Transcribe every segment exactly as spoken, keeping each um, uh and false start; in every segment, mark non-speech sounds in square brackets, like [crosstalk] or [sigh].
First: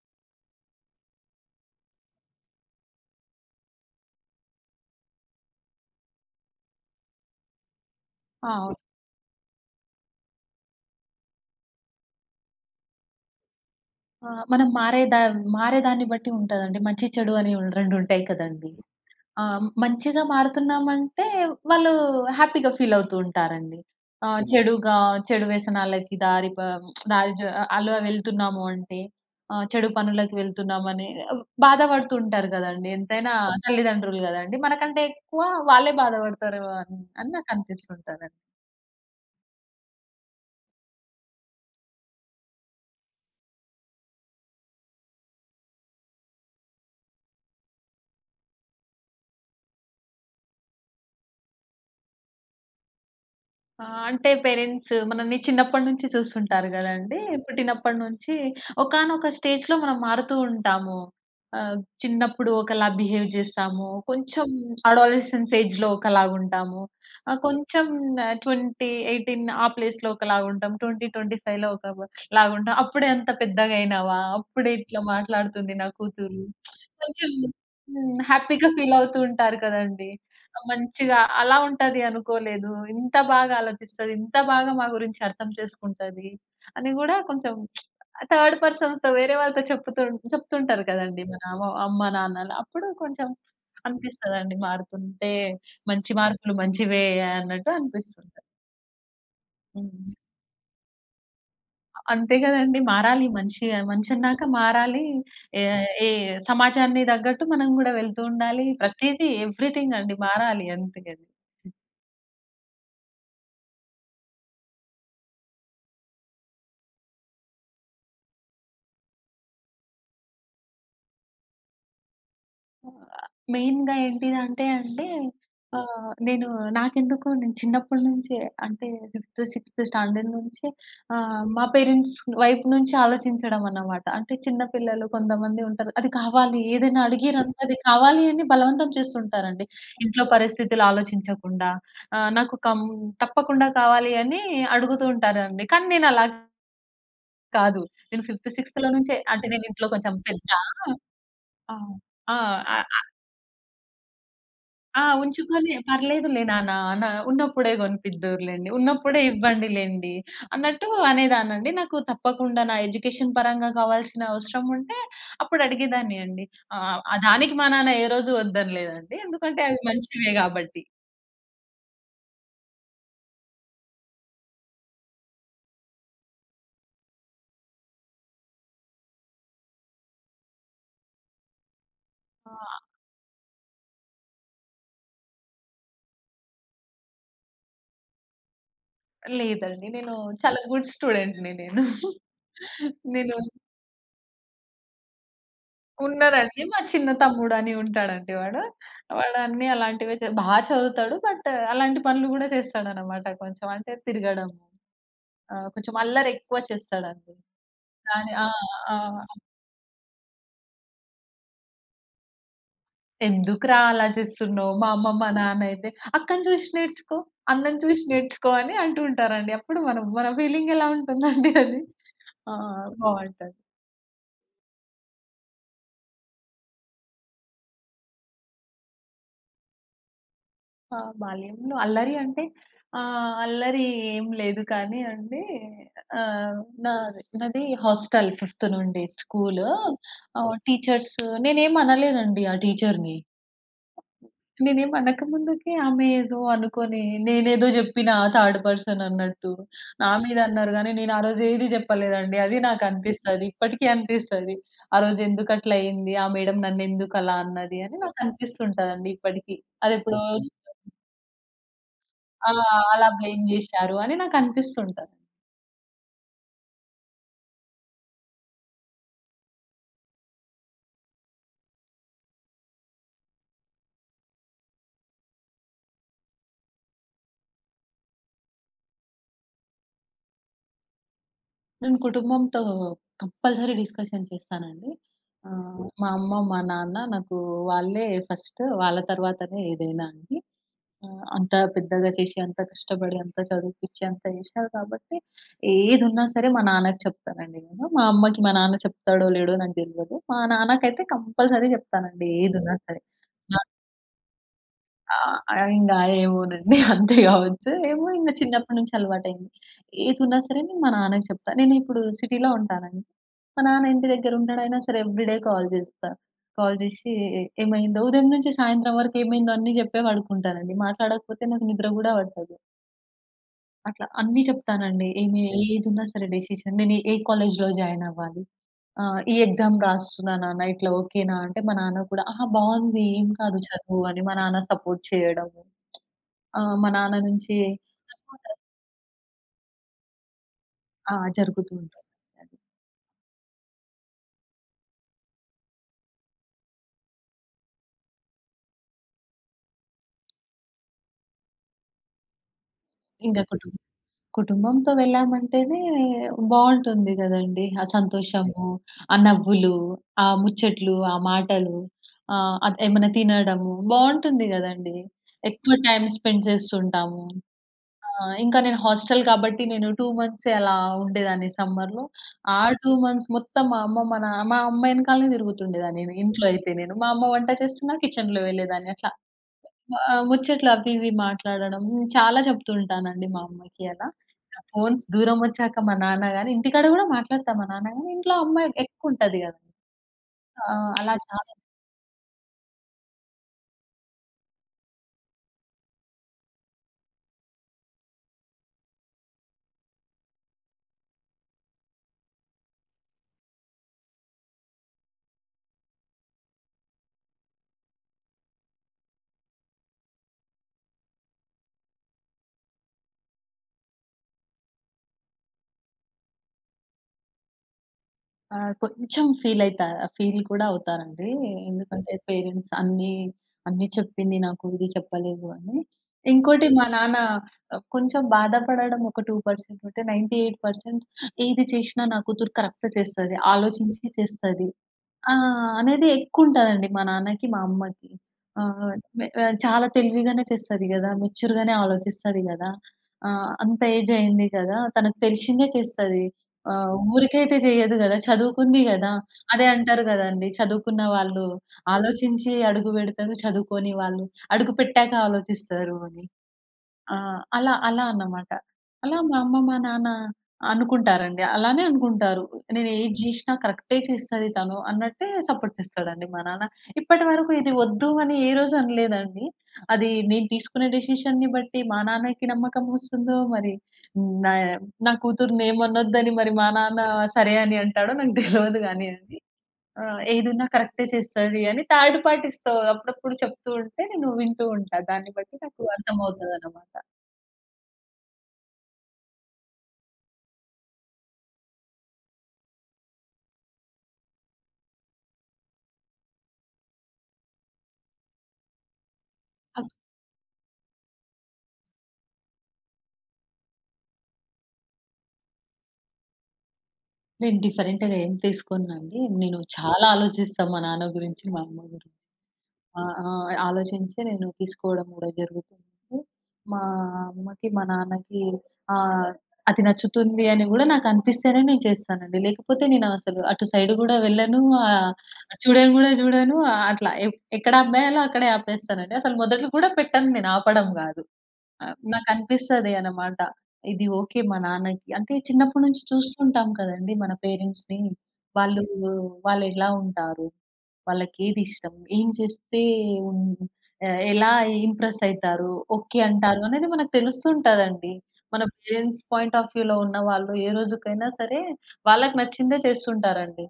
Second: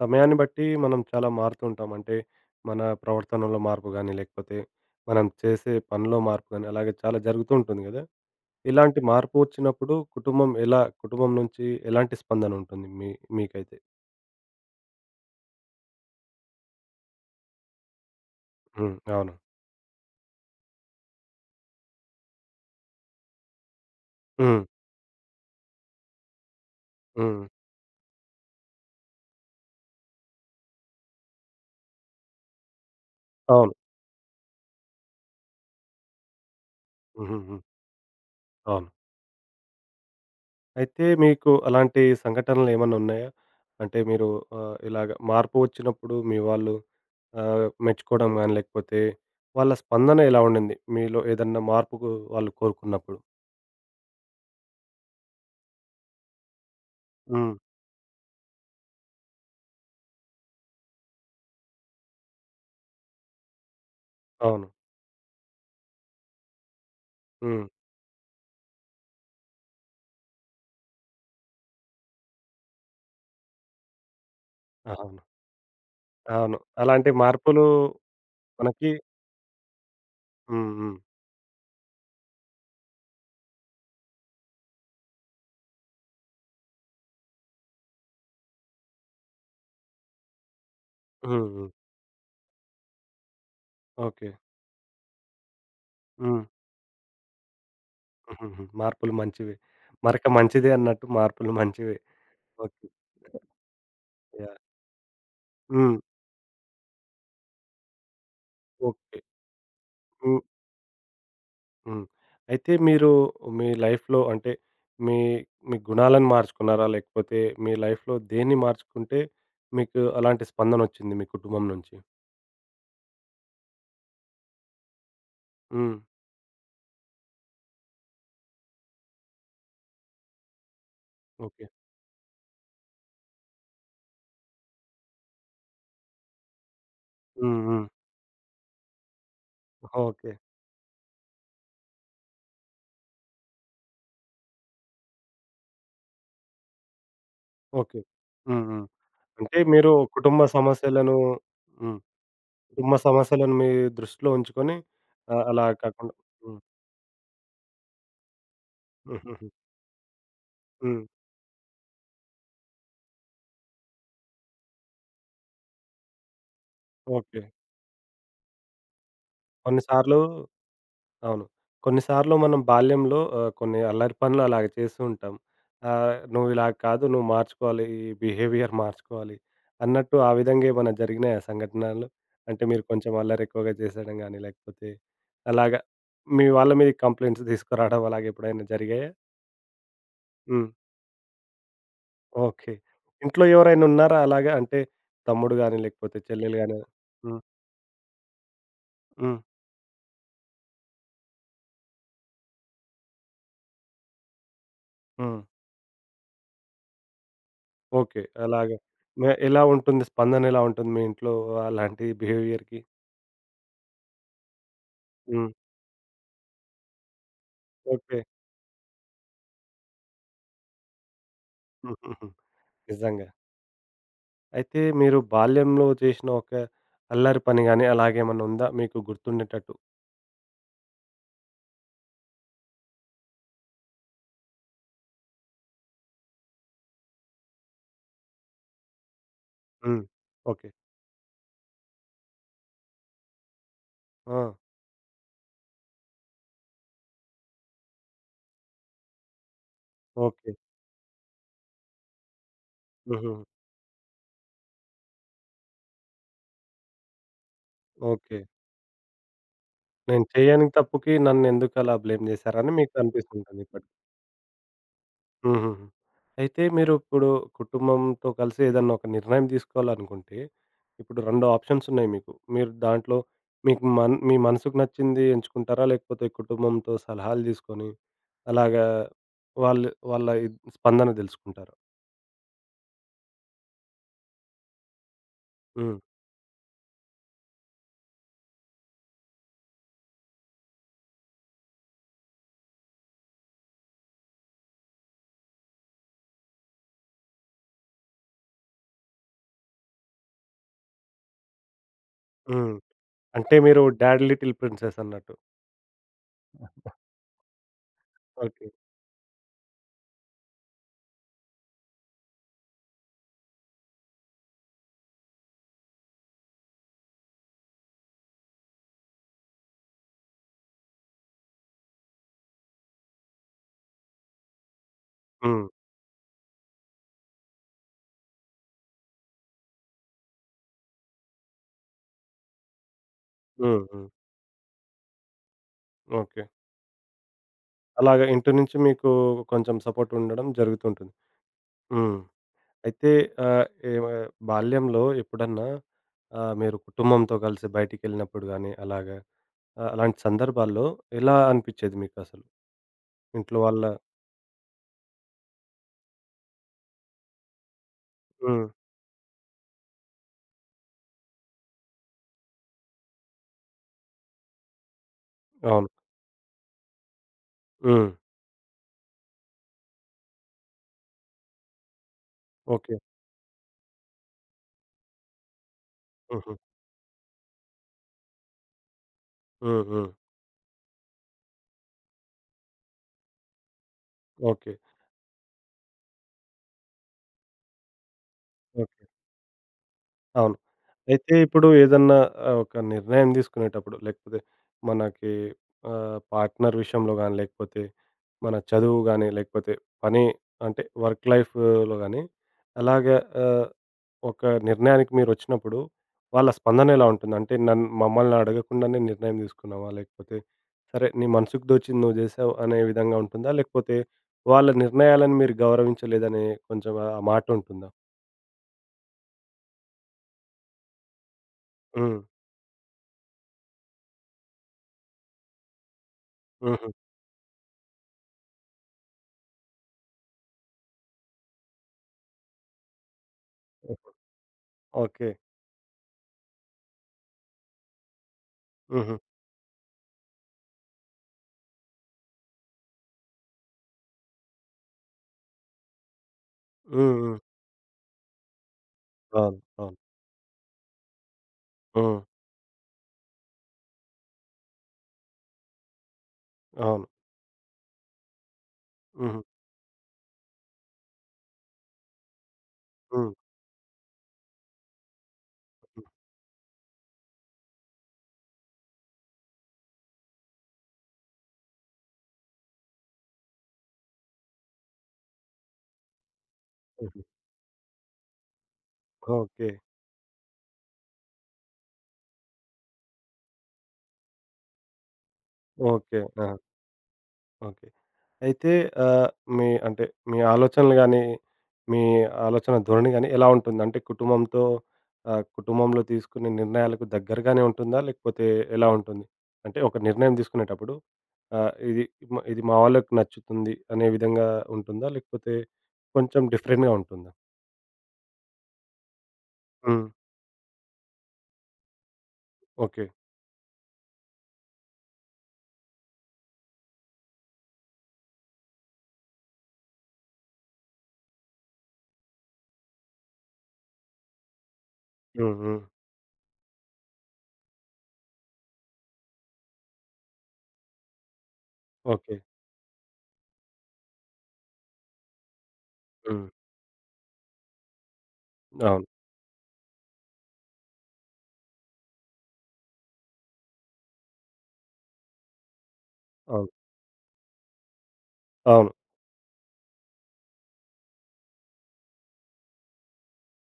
సమయాన్ని బట్టి మనం చాలా మారుతూ ఉంటాం. అంటే మన ప్రవర్తనలో మార్పు గాని, లేకపోతే మనం చేసే పనిలో మార్పు గాని, అలాగే చాలా జరుగుతూ ఉంటుంది గదా! ఆ! అవును. ఇలాంటి మార్పు వచ్చినప్పుడు కుటుంబం ఎలా కుటుంబం నుంచి ఎలాంటి స్పందన ఉంటుంది మీ మీకైతే? ఆ! మనం మారే దా మారే దాన్ని బట్టి ఉంటదండి. మంచి, చెడు అని ఉన్ రెండు ఉంటాయి కదండీ. హ్మ్. అవును. ఆ! మంచిగా మారుతున్నామంటే వాళ్ళు హ్యాపీగా ఫీల్ అవుతూ ఉంటారండి. ఆ! హ్మ్. హ్మ్. చెడుగా చెడు వ్యసనాలకి దారి ప దారి జ హ్మ్. అలా వెళ్తున్నాము అంటే ఆహ్, చెడు పనులకి వెళ్తున్నామని బాధపడుతూ ఉంటారు గదండీ. ఎంతైనా అవును. అవును. తల్లిదండ్రులు గదండీ. మనకంటే ఎక్కువ వాళ్ళే బాధపడతారేమో అని అని నాకు హుహుహు. అనిపిస్తుంటది. అవును. అయితే మీకు అలాంటి సంఘటనలు ఏమన్నా ఉన్నాయా? అంటే మీరు ఆహ్, ఇలాగ మార్పు వచ్చినప్పుడు మీ వాళ్ళు ఆహ్, మెచ్చుకోవడం గాని, లేకపోతే వాళ్ళ స్పందన ఎలా ఉండింది? మీలో ఏదన్నా మార్పుకు వాళ్ళు కోరుకున్నప్పుడు? ఆ! అంటే పేరెంట్స్ మనల్ని చిన్నప్పటి నుంచి చూస్తుంటారు గదండీ. హ్మ్. పుట్టినప్పటి నుంచి ఒకానొక స్టేజ్‌లో మనం మారుతూ ఉంటాము. ఆహ్, చిన్నప్పుడు ఒకలా బిహేవ్ జేస్తాము. కొంచెం అవును. అడాలసెన్స్ ఏజ్‌లో ఒకలాగుంటాము. ఆహ్, హ్మ్. కొంచెం ఇరవై, పద్దెనిమిది ఆ ప్లేస్‌లో ఒకలాగుంటాం. ఇరవై, 25లో ఒక లాగుంటాం. అప్పుడే అంత పెద్దగయినావా? అప్పుడే ఇట్లా అవును. మాట్లాడుతుంది నా కూతురు. అవును. అలాంటి కొంచెం మార్పులు హ్మ్. హ్యాపీగా మనకి ఫీల్ అవుతూ ఉంటారు కదండీ. హ్మ్. హ్మ్. మంచిగా అలా ఉంటది అనుకోలేదు. ఇంత బాగా ఆలోచిస్తది. ఇంత బాగా మా గురించి అర్థం చేసుకుంటది. అని గూడా కొంచెం థర్డ్ పర్సన్స్‌తో వేరే వాళ్ళతో చెప్పుతూ చెప్తుంటారు కదండీ! మన హ్మ్. అమ్మ హ్మ్. అమ్మ, నాన్నలు. అప్పుడు కొంచెం ఓకే. అనిపిస్తదండి. మారుతుంటే మంచి హ్మ్. మార్పులు మంచివే అన్నట్టు [laughs] అనిపిస్తుంటది. హుహుహు. మార్పులు మంచివే. హ్మ్. మరక మంచిదే అన్నట్టు మార్పులు మంచివే. అంతే గదండీ! ఓకే. మారాలి మనిషి. మనిషి అన్నాక యాహ్! మారాలి. ఏ హ్మ్. ఏ సమాజాన్ని తగ్గట్టు మనం గూడా వెళ్తూ ఉండాలి. ఓకే. ప్రతీదీ ఎవ్రీథింగ్ అండి హ్మ్. మారాలి అంతే అది. హ్మ్. అయితే మీరు మీ లైఫ్‌లో అంటే మీ మీ గుణాలను మార్చుకున్నారా? లేకపోతే మీ లైఫ్‌లో దేన్ని మార్చుకుంటే మీకు అలాంటి స్పందనొచ్చింది మీ కుటుంబం నుంచి? మెయిన్‌గా ఏంటిదంటే అండి హ్మ్. హ్మ్. ఆహ్, నేను నాకెందుకో నేను చిన్నప్పటి నుంచే అంటే ఫిఫ్త్, సిక్స్త్ స్టాండర్డ్ నుంచి ఆహ్, మా ఓకే. పేరెంట్స్ వైపు నుంచి ఆలోచించడం అన్నమాట. అంటే చిన్న పిల్లలు కొంతమంది ఉంటారు. అది కావాలి ఏదైనా హ్మ్. అడిగిరనుకో అది హ్మ్. కావాలి అని బలవంతం చేస్తుంటారండి. ఇంట్లో ఓకే. పరిస్థితులు ఆలోచించకుండా ఆహ్, నాకు కం తప్పకుండా కావాలి అని అడుగుతూ ఉంటారండి. కానీ నేను అలా కాదు. ఓకే. నేను ఫిఫ్త్, హ్మ్. హ్మ్. సిక్స్త్‌లో నుంచే అంటే అంటే నేను ఇంట్లో మీరు కొంచెం కుటుంబ పెద్ద. సమస్యలను ఆ! హ్మ్. ఆ! కుటుంబ సమస్యలను మీ దృష్టిలో ఉంచుకొని ఆ! ఆహ్, అలా ఉంచుకొని, కాకుండా "పర్లేదులే హ్మ్. నాన్న, నా ఉన్నప్పుడే గొనిపిద్దురులెండి. [laughs] ఉన్నప్పుడే హుహుహు. ఇవ్వండిలెండి" అన్నట్టు హ్మ్. అనేదాన్నండి. నాకు తప్పకుండా నా ఎడ్యుకేషన్ పరంగా కావాల్సిన అవసరం ఉంటే అప్పుడు అడిగేదాన్ని అండి. ఆహ్, ఆహ్, ఓకే. దానికి మా నాన్న ఏ రోజు వద్దనలేదండి. ఎందుకంటే అవి కొన్ని సార్లు మంచివే గాబట్టి. అవును. కొన్నిసార్లు మనం బాల్యంలో ఆహ్, కొన్ని అల్లరి పనులు అలాగ చేస్తూ ఉంటాం. ఆహ్, నువ్విలా కాదు, నువ్వు మార్చుకోవాలి, ఈ బిహేవియర్ మార్చుకోవాలి అన్నట్టు ఆ విధంగా ఏమన్నా జరిగినాయా సంఘటనలు? ఆ! అంటే మీరు కొంచెం అల్లరెక్కువగా చేసేయడం గానీ, లేకపోతే అలాగా మీ వాళ్ళ మీద కంప్లెయింట్స్ తీసుకురావడం అలాగెప్పుడైనా జరిగాయా? లేదండి. నేను చాలా హ్మ్. గుడ్ స్టూడెంట్‌ని నేను. ఓకే. నేను ఇంట్లో ఎవరైనా ఉన్నారా అలాగా? అంటే తమ్ముడు గానీ, లేకపోతే చెల్లెలు ఉన్నారండి. గానీ? మా చిన్న హ్మ్. తమ్ముడని ఉంటాడండి వాడు. హ్మ్. వాడు అన్నీ అలాంటివే చే బా చదువుతాడు. బట్ అలాంటి పనులు గూడా చేస్తాడనమాట కొంచెం. అంటే తిరగడం, హ్మ్. ఆహ్, కొంచెం అల్లరెక్కువ చేస్తాడండి. ఓకే. దాని ఆ! అలాగే. ఆ! మే ఎలా ఉంటుంది? స్పందన ఎలా ఉంటుంది మీ ఇంట్లో అలాంటి బిహేవియర్‌కి? "ఎందుకురా అలా చేస్తున్నావు?" మా అమ్మ, మా హ్మ్. నాన్నయితే, "అక్కని చూసి నేర్చుకో, అన్నని చూసి ఓకే. నేర్చుకో" అని అంటూ ఉంటారండి. అప్పుడు మనం మన ఫీలింగ్ ఎలా ఉంటుందండి అది. హుహుహు. ఆ! నిజంగా. బావుంటది. అయితే మీరు బాల్యంలో చేసిన ఒక అల్లరి పని గాని, అలాగేమన్నా ఉందా మీకు గుర్తుండేటట్టు? ఆ! బాల్యంలో అల్లరి అంటే ఆహ్, అల్లరి ఏం లేదు కానీ అండి. ఆహ్, నా నాది హాస్టల్ ఫిఫ్త్ నుండి స్కూలు. హ్మ్. ఆహ్, ఓకే. ఓకే. టీచర్స్. నేనేం అనలేదండి ఆ టీచర్‌ని. ఆ! నేనేం అనకముందుకే ఆమె ఏదో అనుకోని నేనేదో జెప్పినా థర్డ్ పర్సన్ అన్నట్టు నా మీద ఓకే. అన్నారు గానీ నేను ఆ రోజు ఏది జెప్పలేదండి. అది నాకు హుహు. అనిపిస్తది. ఇప్పటికీ అనిపిస్తది. ఆ రోజు ఎందుకట్లయింది? ఆ మేడం నన్నెందుకలా అన్నది అని నాకు ఓకే. అనిపిస్తుంటదండి ఇప్పటికీ. అదెప్పుడో. నేను చేయని తప్పుకి నన్నెందుకలా బ్లేమ్ ఆ! చేశారని మీకు అలా బ్లేమ్ అనిపిస్తుంటుంది. జేశారు అని నాకనిపిస్తుంటది. హుహుహు. అయితే మీరు ఇప్పుడు కుటుంబంతో కలిసి ఏదన్నా ఒక నిర్ణయం తీసుకోవాలనుకుంటే, ఇప్పుడు రెండు ఆప్షన్స్ ఉన్నాయి మీకు. మీరు దాంట్లో మీకు మన్ మీ మనసుకు నచ్చింది ఎంచుకుంటారా? లేకపోతే కుటుంబంతో సలహాలు తీసుకొని, అలాగా వాళ్ళు వాళ్ళ ఇద్ స్పందన తెలుసుకుంటారా? నేను కుటుంబంతో కంపల్సరీ డిస్కషన్ చేస్తానండి. ఆహ్, హ్మ్. మా అమ్మ, మా నాన్న నాకు వాళ్ళే ఫస్ట్. వాళ్ళ తర్వాతనే ఏదైనా అండి. ఆహ్, అంత పెద్దగా చేసి, అంత కష్టపడి, అంత చదివిపిచ్చి, అంత చేశారు కాబట్టి ఏదున్నా సరే మా నాన్నకి చెప్తానండి నేను. మా అమ్మకి మా నాన్న చెప్తాడో లేడో నాకు తెలవదు. మా నాన్నకైతే కంపల్సరీ చెప్తానండి హ్మ్. ఏదున్నా సరే. అంటే మీరు 'డాడ్ లిటిల్ ప్రిన్సెస్' ఆ! అన్నట్టు. ఆహ్, ఇంగా ఏమోనండి. [laughs] అంతే గావచ్చు. ఏమో ఇంగ ఓకే. చిన్నప్పటి నుంచి అలవాటయింది. ఏదున్నా సరే నేను మా నాన్నకి చెప్తా. నేనిప్పుడు సిటీలో ఉంటానండి. మా నాన్న ఇంటి దగ్గర ఉంటాడైనా సరే ఎవ్రీడే కాల్ జేస్తా. కాల్ జేసి ఏమైందో ఉదయం నుంచి సాయంత్రం వరకు ఏమైందో అన్నీ జెప్పే పడుకుంటానండి. మాట్లాడకపోతే నాకు నిద్ర గూడా పట్టదు. అట్లా అన్నీ చెప్తానండి. ఏమి హ్మ్. ఏదున్నా సరే డెసిషన్. నేను ఏ కాలేజ్‌లో జాయిన్ అవ్వాలి? ఆహ్, ఈ ఎగ్జామ్ రాస్తున్నా నాన్న. ఇట్లా ఓకేనా? అంటే మా నాన్న కూడా, "ఆహా! బావుంది. ఏం కాదు హ్మ్. చదువు" హ్మ్. అని మా నాన్న సపోర్ట్ చేయడము. ఓకే. ఆ! మా నాన్న నుంచి అలాగా సపోర్ట్. ఇంటి నుంచి మీకు కొంచెం సపోర్ట్ ఉండడం జరుగుతుంటుంది. ఆ! జరుగుతూ ఉంటుంది హ్మ్. అది. అయితే ఆహ్, ఏవ బాల్యంలో ఎప్పుడన్నా ఆహ్, మీరు కుటుంబంతో కలిసి బయటికెళ్ళినప్పుడు గానీ అలాగా ఆహ్, అలాంటి సందర్భాల్లో ఎలా అనిపిచ్చేది మీకసలు? ఇంకా ఇంట్లో కుటుం ఓకే. వాళ్ళ కుటుంబంతో వెళ్ళామంటేనే బావుంటుంది గదండీ! ఆ హ్మ్. హ్మ్. సంతోషము, ఆ నవ్వులు, ఆ ముచ్చట్లు, ఆ మాటలు, ఆహ్, అది ఏమన్నా తినడము బావుంటుంది గదండీ! ఎక్కువ అవును. టైమ్ స్పెండ్ చేస్తుంటాము. హ్మ్. ఆ! ఇంకా నేను హాస్టల్ కాబట్టి నేను రెండు మంత్సే అలా ఉండేదాన్ని సమ్మర్‌లో. ఆ రెండు ఓకే. మంత్స్ మొత్తం మా అమ్మ, మా నా మా అమ్మ ఎనకాలనే తిరుగుతుండేదాన్ని నేను. ఇంట్లో హుహు. అయితే నేను, మా అమ్మ వంట చేస్తున్నా కిచెన్‌లో వెళ్ళేదాన్ని. అట్లా హ్మ్. ఆ! హ్మ్. ముచ్చట్లు అవి ఇవి మాట్లాడడం. చాలా చెప్తుంటానండి మా అమ్మకి అలా. ఓకే. ఫోన్స్ దూరమొచ్చాక మా నాన్న గాని ఇంటికాడ గూడా మాట్లాడతా మా నాన్న గాని ఇంట్లో అమ్మ ఓకే. ఎక్కువుంటది గదండీ. అవును. ఆ! అలా అయితే చాలా. ఇప్పుడు ఏదన్నా ఆహ్, ఒక నిర్ణయం తీసుకునేటప్పుడు లేకపోతే మనకి ఆహ్, పార్ట్‌నర్ విషయంలో గానీ, లేకపోతే మన చదువు గానీ, లేకపోతే పని అంటే వర్క్ లైఫ్‌లో గానీ అలాగా ఆహ్ ఒక నిర్ణయానికి మీరొచ్చినప్పుడు, వాళ్ళ స్పందన ఎలా ఉంటుంది? అంటే నన్ మమ్మల్ని అడగకుండానే నిర్ణయం తీసుకున్నావా? లేకపోతే సరే నీ మనసుకు దోచింది నువ్వు జేశావు అనే విధంగా ఉంటుందా? లేకపోతే వాళ్ళ నిర్ణయాలను మీరు గౌరవించలేదనే కొంచెం ఆ మాట ఉంటుందా? ఆహ్, కొంచెం ఫీలయితా ఫీల్ కూడా అవుతారండి. ఎందుకంటే హ్మ్. పేరెంట్స్ అన్నీ, అన్నీ చెప్పింది నాకు ఇది చెప్పలేదు అని. ఇంకోటి మా హుహు. నాన్న కొంచెం బాధపడడం ఒక రెండు శాతం ఉంటే తొంభై ఎనిమిది శాతం ఇది చేసినా నా కూతురు కరెక్ట్ చేస్తది. ఆలోచించి చేస్తది. ఓకే. ఆ! అనేది ఎక్కువుంటదండి మా నాన్నకి, మా అమ్మకి. ఆహ్, హుహు. మె ఆహ్, చాలా తెలివిగానే చేస్తది గదా! మెచ్యూర్‌గానే ఆలోచిస్తది గదా! ఆహ్, అంత ఏజ్ అయింది కదా! తనకు తెలిసిందే చేస్తది. ఆహ్, హ్మ్. హ్మ్. ఊరికైతే చేయదు గదా! చదువుకుంది గదా! అవును. అదే అవును. అంటారు గదండీ! చదువుకున్న వాళ్ళు హ్మ్. ఆలోచించి అడుగు పెడతారు, చదువుకోని వాళ్ళు అడుగు పెట్టాక ఆలోచిస్తారు అని. అవును. ఆ! అలా, అలా అన్నమాట. అలా మా హుహు. అమ్మ, మా నాన్న అనుకుంటారండి. అలానే అనుకుంటారు. నేను ఏది హ్మ్. జేసినా కరెక్టే చేస్తది తను అన్నట్టే సపోర్ట్ హ్మ్. చేస్తాడండి మా నాన్న. ఇప్పటివరకు ఇది వద్దు అని ఏ రోజు అనలేదండి. అది నేను తీసుకునే డెసిషన్‌ని బట్టి మా నాన్నకి నమ్మకం వస్తుందో మరి నా నా కూతుర్ని ఏమనొద్దని మరి మా నాన్న హుహు. సరే అని అంటాడో నాకు తెలవదు గానీయండి. ఓకే. ఆ! ఏదున్నా కరెక్టే చేస్తది అని థర్డ్ పార్టీస్‌తో అప్పుడప్పుడు చెప్తూ ఉంటే నేను వింటూ ఉంటా. దాన్ని బట్టి నాకు ఓకే. ఆ! అర్థమవుతదనమాట. ఓకే. అయితే ఆహ్, మీ అంటే మీ ఆలోచనలు గానీ, మీ ఆలోచన ధోరణి గానీ ఎలా ఉంటుంది? అంటే కుటుంబంతో ఆహ్, కుటుంబంలో తీసుకునే నిర్ణయాలకు దగ్గరగానే ఉంటుందా? లేకపోతే ఎలా ఉంటుంది? అంటే ఒక నిర్ణయం తీసుకునేటప్పుడు ఆహ్, ఇది మ ఇది మా వాళ్ళకి నచ్చుతుంది అనే విధంగా ఉంటుందా? లేకపోతే కొంచెం డిఫరెంట్‌గా ఉంటుందా? నేను డిఫరెంట్‌గా ఏం తీసుకోనండి. నేను హ్మ్. చాలా ఆలోచిస్తా మా నాన్న గురించి, మా అమ్మ గురించి. ఆ! ఓకే. ఆ! ఆలోచించి నేను తీసుకోవడం గూడా జరుగుతుంది. మా అమ్మకి, మా నాన్నకి ఆహ్, అది నచ్చుతుంది అని గూడా నాకనిపిస్తేనే నేను చేస్తానండి. లేకపోతే నేనసలు అటు సైడ్ గూడా వెళ్ళను. ఆహ్, హ్మ్. హ్మ్. చూడను గూడా చూడను. అట్లా ఎ ఎక్కడ ఆపేయాలో అక్కడే ఆపేస్తానండి. అసలు మొదట్లో కూడా పెట్టను నేను ఆపడం గాదు. ఆ! ఓకే. నాకనిపిస్తది అన్నమాట. ఇది ఓకే మా నాన్నకి. అంటే చిన్నప్పటి నుంచి హ్మ్. చూస్తుంటాం కదండీ మన పేరెంట్స్‌ని. వాళ్ళు అవును. వాళ్ళెలా ఉంటారు? వాళ్ళకేది ఇష్టం? ఏం చేస్తే హ్మ్, ఆహ్, ఎలా ఇంప్రెస్ అయితారు? ఓకే అంటారు అవును. అనేది మనకు తెలుస్తుంటదండి. మన అవును. పేరెంట్స్ పాయింట్ ఆఫ్ వ్యూలో ఉన్న వాళ్ళు ఏ రోజుకైనా సరే వాళ్ళకి నచ్చిందే చేస్తుంటారండి.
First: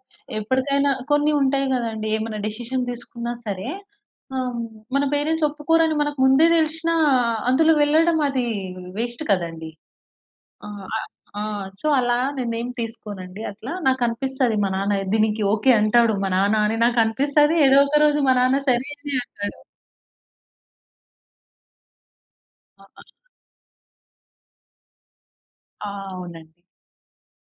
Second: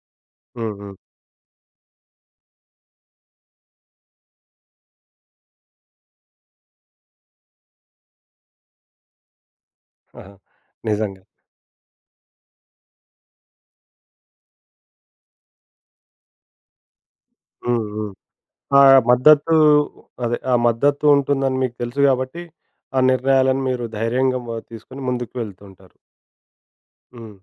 హ్మ్. ఎప్పటికైనా హ్మ్. కొన్ని ఉంటాయి గదండీ! ఏమైనా డెసిషన్ తీసుకున్నా సరే ఆహ్, మన పేరెంట్స్ ఒప్పుకోరని మనకు ముందే దెలిషినా అందులో వెళ్ళడం అది వేస్ట్ కదండీ! ఆహా! ఆ! ఆహ్, నిజంగా. ఆ! సో, అలా నేనేం తీసుకోనండి అట్లా. నాకనిపిస్తది మా నాన్న దీనికి ఓకే అంటాడు మా నాన్న అని నాకనిపిస్తది. ఏదో హ్మ్. ఒక హ్మ్. రోజు మా నాన్న ఆ సరే అనే మద్దతు అంటాడు. అదే ఆ మద్దతు ఉంటుందని మీకు తెలుసు గాబట్టి, ఆ! ఆ నిర్ణయాలను మీరు ధైర్యంగా మ తీసుకొని ముందుకు ఆ! వెళ్తుంటారు. అవునండి. హ్మ్.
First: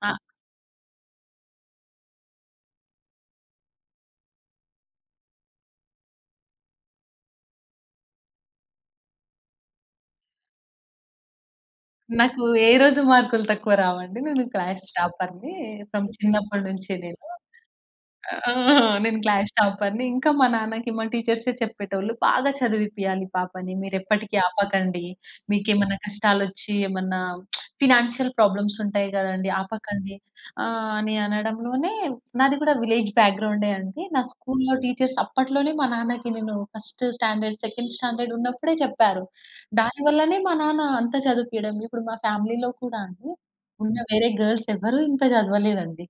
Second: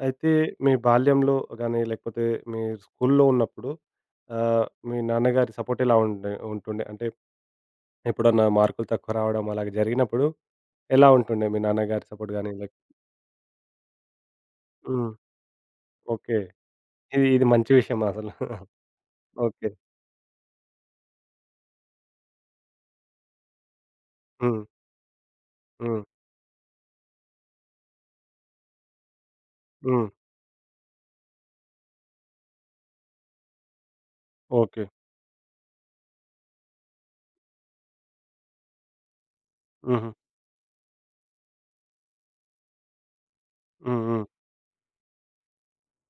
ఆ! అయితే మీ బాల్యంలో గాని, లేకపోతే మీ స్కూల్లో ఉన్నప్పుడు ఆహ్, మీ నాన్నగారి సపోర్ట్ ఎలా ఉండే ఉంటుండే? అంటే ఎప్పుడన్నా మార్కులు తక్కువ రావడం అలాగ జరిగినప్పుడు ఎలా ఉంటుండే మీ నాన్నగారి సపోర్ట్ నాకు గాని ఏ లైక్ రోజు మార్కులు తక్కువ రావండి. నేను క్లాస్ హ్మ్. టాపర్‌ని ఫ్రమ్ ఓకే. చిన్నప్పటి నుంచి నేను. ఇది ఇది మంచి విషయం అసలు. ఆ! [laughs] నేను క్లాస్ ఓకే. టాపర్‌ని. ఇంకా మా నాన్నకి మా టీచర్సే చెప్పేటోళ్ళు. "బాగా చదివిపియాలి పాపని. మీరెప్పటికి హ్మ్. ఆపకండి. మీకేమన్నా హ్మ్. కష్టాలొచ్చి ఏమన్నా ఫినాన్షియల్ ప్రాబ్లమ్స్ ఉంటాయి గదండీ! హ్మ్. ఆపకండి." ఆహ్, అని అనడంలోనే నాది కూడా విలేజ్ బ్యాక్‌గ్రౌండే అండి. నా స్కూల్‌లో ఓకే. ఓకే. టీచర్స్ అప్పట్లోనే మా నాన్నకి నేను ఫస్ట్ స్టాండర్డ్, సెకండ్ స్టాండర్డ్ ఉన్నప్పుడే చెప్పారు. హుహు. దానివల్లనే మా నాన్న అంత చదివిపియడం. ఇప్పుడు మా ఫ్యామిలీలో కూడా అండి ఉన్న హ్మ్. హ్మ్. వేరే గర్ల్స్ ఎవ్వరూ ఇంత చదవలేదండి.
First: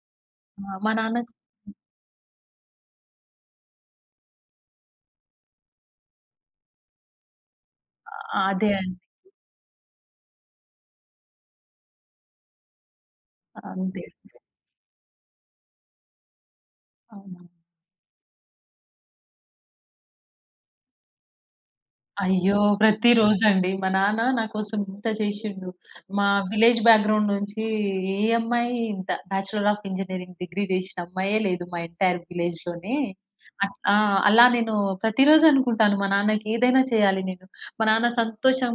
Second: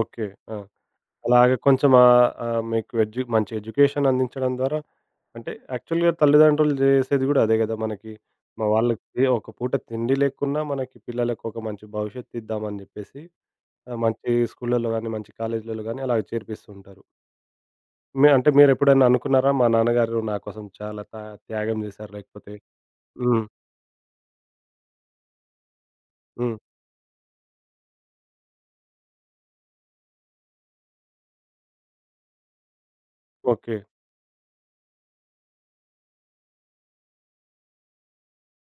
ఓకే. ఆ! మా మా నాన్న. అలాగే కొంచెం ఆహ్, ఆహ్, మీకు ఎడ్యు మంచి ఎడ్యుకేషన్ అందించడం ద్వారా అంటే యాక్చువల్‌గా తల్లిదండ్రులు జేసేది గూడా అదే గదా! మనకి మా అదే అండి. వాళ్ళకి ఒక పూట తిండి లేకున్నా మనకి పిల్లలకు ఒక మంచి భవిష్యత్తు ఇద్దామని జెప్పేసి ఆహ్, అంతే. మంచి స్కూళ్ళలో గానీ, మంచి కాలేజీలలో గానీ అలాగ చేర్పిస్తూ ఉంటారు. అవునా? మీ అంటే మీరెప్పుడైనా అనుకున్నారా? మా నాన్నగారు నా కోసం చాలా తా త్యాగం జేశారు లేకపోతే అయ్యో! హ్మ్. ప్రతిరోజండి. మా నాన్న నా కోసం ఇంత చేశిండు. మా హ్మ్. విలేజ్ బ్యాక్‌గ్రౌండ్ నుంచి ఏ అమ్మాయి ఇంత బ్యాచిలర్ ఆఫ్ ఇంజినీరింగ్ డిగ్రీ చేసిన అమ్మాయే లేదు మా ఎంటైర్ విలేజ్‌లోనే. At okay. ఆ! అలా నేను ప్రతిరోజు అనుకుంటాను మా నాన్నకి ఏదైనా చేయాలి నేను. మా నాన్న సంతోషం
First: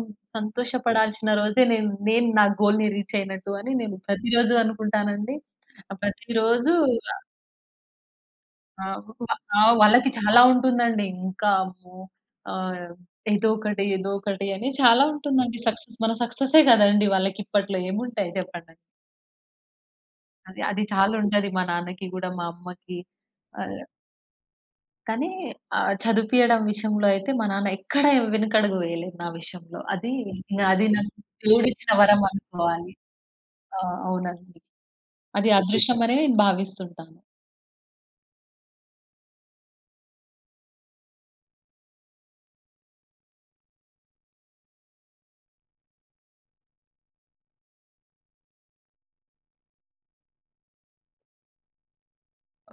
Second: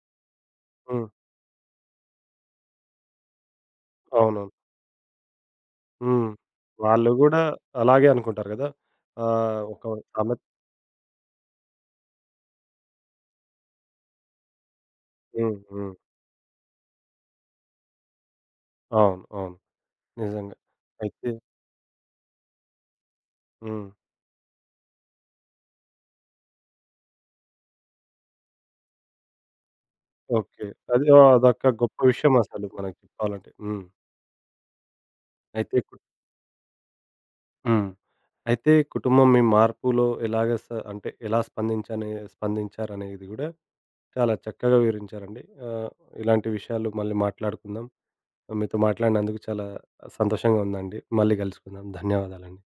హ్మ్. సంతోషపడాల్సిన రోజే నేను, నేను నా గోల్‌ని రీచ్ అయినట్టు అని నేను అవునవును. ప్రతిరోజు అనుకుంటానండి. హ్మ్. ప్రతిరోజు వాళ్ళు గూడా అలాగే అనుకుంటారు గదా! ఆ! వ ఆ! ఆహ్, ఒక వాళ్ళకి సామెత చాలా ఉంటుందండి. ఇంకా అమ్మో! ఆహ్, ఏదో ఒకటి, ఏదో ఒకటి అని చాలా హ్మ్. ఉంటుందండి. హ్మ్. సక్సెస్ మన సక్సెసే కదండీ వాళ్ళకి ఇప్పట్లో ఏముంటాయి చెప్పండి. అవును. అవును. నిజంగా. అది అది చాలా అయితే ఉంటది మా నాన్నకి గూడా, మా అమ్మకి. ఆహ్, హ్మ్. కానీ ఆహ్, చదివిపియడం విషయంలో అయితే మా నాన్న ఎక్కడ వెనకడుగు వేయలేదు నా విషయంలో. అది ఇంగ ఓకే. అది అది నాకు ఆ! అదొక దేవుడిచ్చిన గొప్ప వరం విషయం అసలు అనుకోవాలి. మనకి చెప్పాలంటే. ఆ! హ్మ్. అవునండి. అది నిజం. అయితే కు అదృష్టమనే నేను భావిస్తుంటాను. హ్మ్. అయితే కుటుంబం మీ మార్పులో ఎలాగ స అంటే ఎలా స్పందించని స్పందించారనేది గూడా చాలా చక్కగా వివరించారండి. ఆహ్, ఇలాంటి విషయాలు మళ్ళీ మాట్లాడుకుందాం. మీతో మాట్లాడినందుకు చాలా సంతోషంగా ఉందండి. మళ్ళీ కలుసుకుందాం. ధన్యవాదాలండి.